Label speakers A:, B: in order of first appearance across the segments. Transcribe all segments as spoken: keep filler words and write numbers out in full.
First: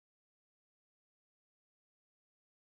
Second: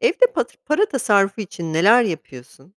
A: Evde patır para tasarrufu için neler yapıyorsun?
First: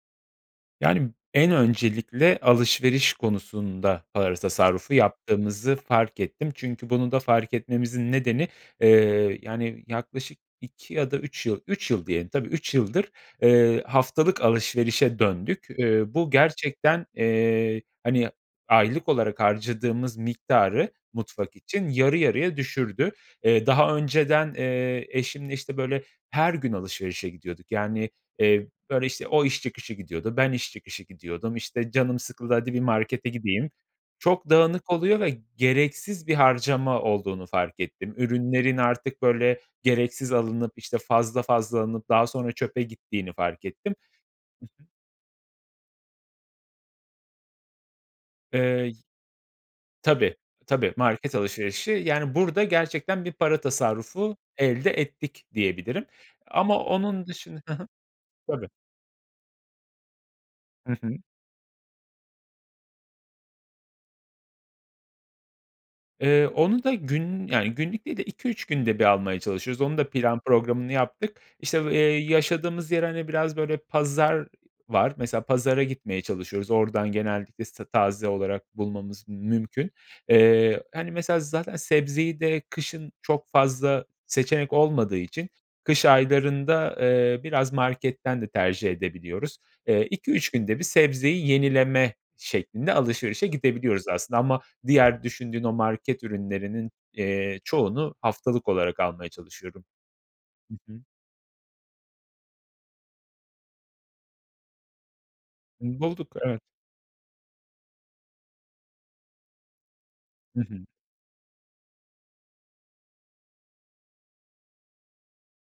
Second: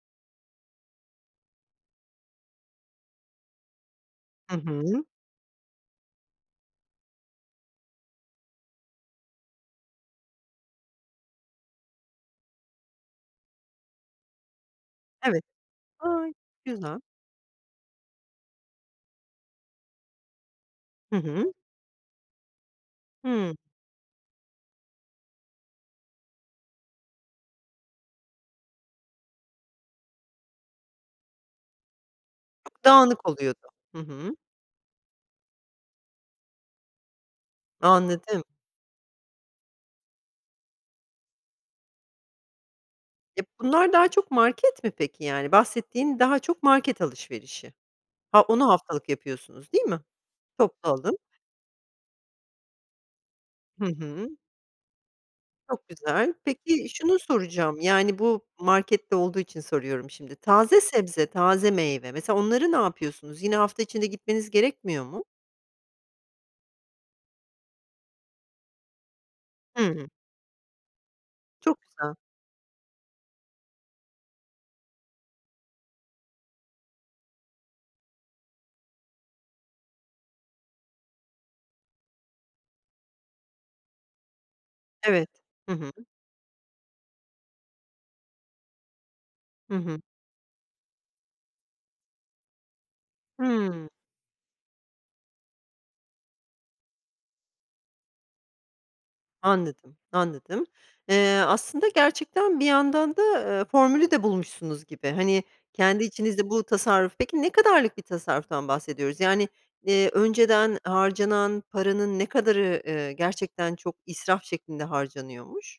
B: Yani, en öncelikle alışveriş konusunda para
A: Hı
B: tasarrufu
A: hı.
B: yaptığımızı fark ettim. Çünkü bunu da fark etmemizin nedeni, eee, yani, yaklaşık iki ya da üç yıl, üç yıl diyelim, tabii üç yıldır, eee, haftalık alışverişe
A: Evet.
B: döndük. Uuu,
A: A,
B: bu
A: güzel.
B: gerçekten, eee, hani, aylık olarak harcadığımız miktarı
A: Hı hı.
B: mutfak için yarı yarıya düşürdü.
A: Hıı.
B: Eee, daha önceden, eee, eşimle, işte böyle, her gün alışverişe gidiyorduk. Yani, eee, böyle işte, o iş çıkışı gidiyordu, ben iş çıkışı gidiyordum, işte canım sıkıldı, hadi bir
A: Çok dağınık
B: markete
A: oluyordu.
B: gideyim.
A: Hı hı.
B: Çok dağınık oluyor ve gereksiz bir harcama olduğunu fark ettim.
A: Anladım.
B: Ürünlerin artık böyle gereksiz alınıp, işte, fazla fazla alınıp daha sonra çöpe gittiğini
A: E,
B: fark
A: bunlar
B: ettim.
A: daha çok
B: Hı
A: market
B: hı.
A: mi peki yani bahsettiğin, daha çok market alışverişi? Ha, onu
B: Eee
A: haftalık yapıyorsunuz, değil mi?
B: Tabii
A: Toplu
B: tabii,
A: alım.
B: market alışverişi, yani, burada gerçekten bir para
A: Hı hı.
B: tasarrufu elde ettik,
A: Çok
B: diyebilirim.
A: güzel.
B: Ama
A: Peki, şunu
B: onun dışın Hı hı.
A: soracağım, yani, bu
B: Tabii.
A: markette olduğu için soruyorum şimdi. Taze
B: Hı hı.
A: sebze, taze meyve, mesela, onları ne yapıyorsunuz? Yine hafta içinde gitmeniz gerekmiyor mu?
B: Eee, onu da gün yani, günlük değil de iki üç günde bir almaya çalışıyoruz. Onun
A: Hıı.
B: da plan programını yaptık.
A: Çok
B: İşte v eee,
A: güzel.
B: yaşadığımız yer hani, biraz böyle pazar var. Mesela pazara gitmeye çalışıyoruz. Oradan genellikle işte taze olarak bulmamız mümkün. Eee, hani, mesela, zaten sebzeyi de kışın çok fazla seçenek olmadığı
A: Evet,
B: için
A: hı hı.
B: kış aylarında, eee, biraz marketten de tercih edebiliyoruz.
A: Hı hı.
B: Eee, iki üç günde bir sebzeyi yenileme şeklinde alışverişe
A: Hıı.
B: gidebiliyoruz aslında ama diğer düşündüğün o market ürünlerinin, iii, çoğunu haftalık olarak almaya çalışıyorum.
A: Anladım, anladım.
B: Hı hı.
A: Eee, aslında gerçekten bir yandan da, eee, formülü de bulmuşsunuz gibi. Hani, kendi
B: Bulduk,
A: içinizde
B: evet.
A: bu tasarruf Peki ne kadarlık bir tasarruftan bahsediyoruz? Yani, eee,
B: Hı
A: önceden
B: hı.
A: harcanan paranın ne kadarı, ııı, gerçekten çok israf şeklinde harcanıyormuş?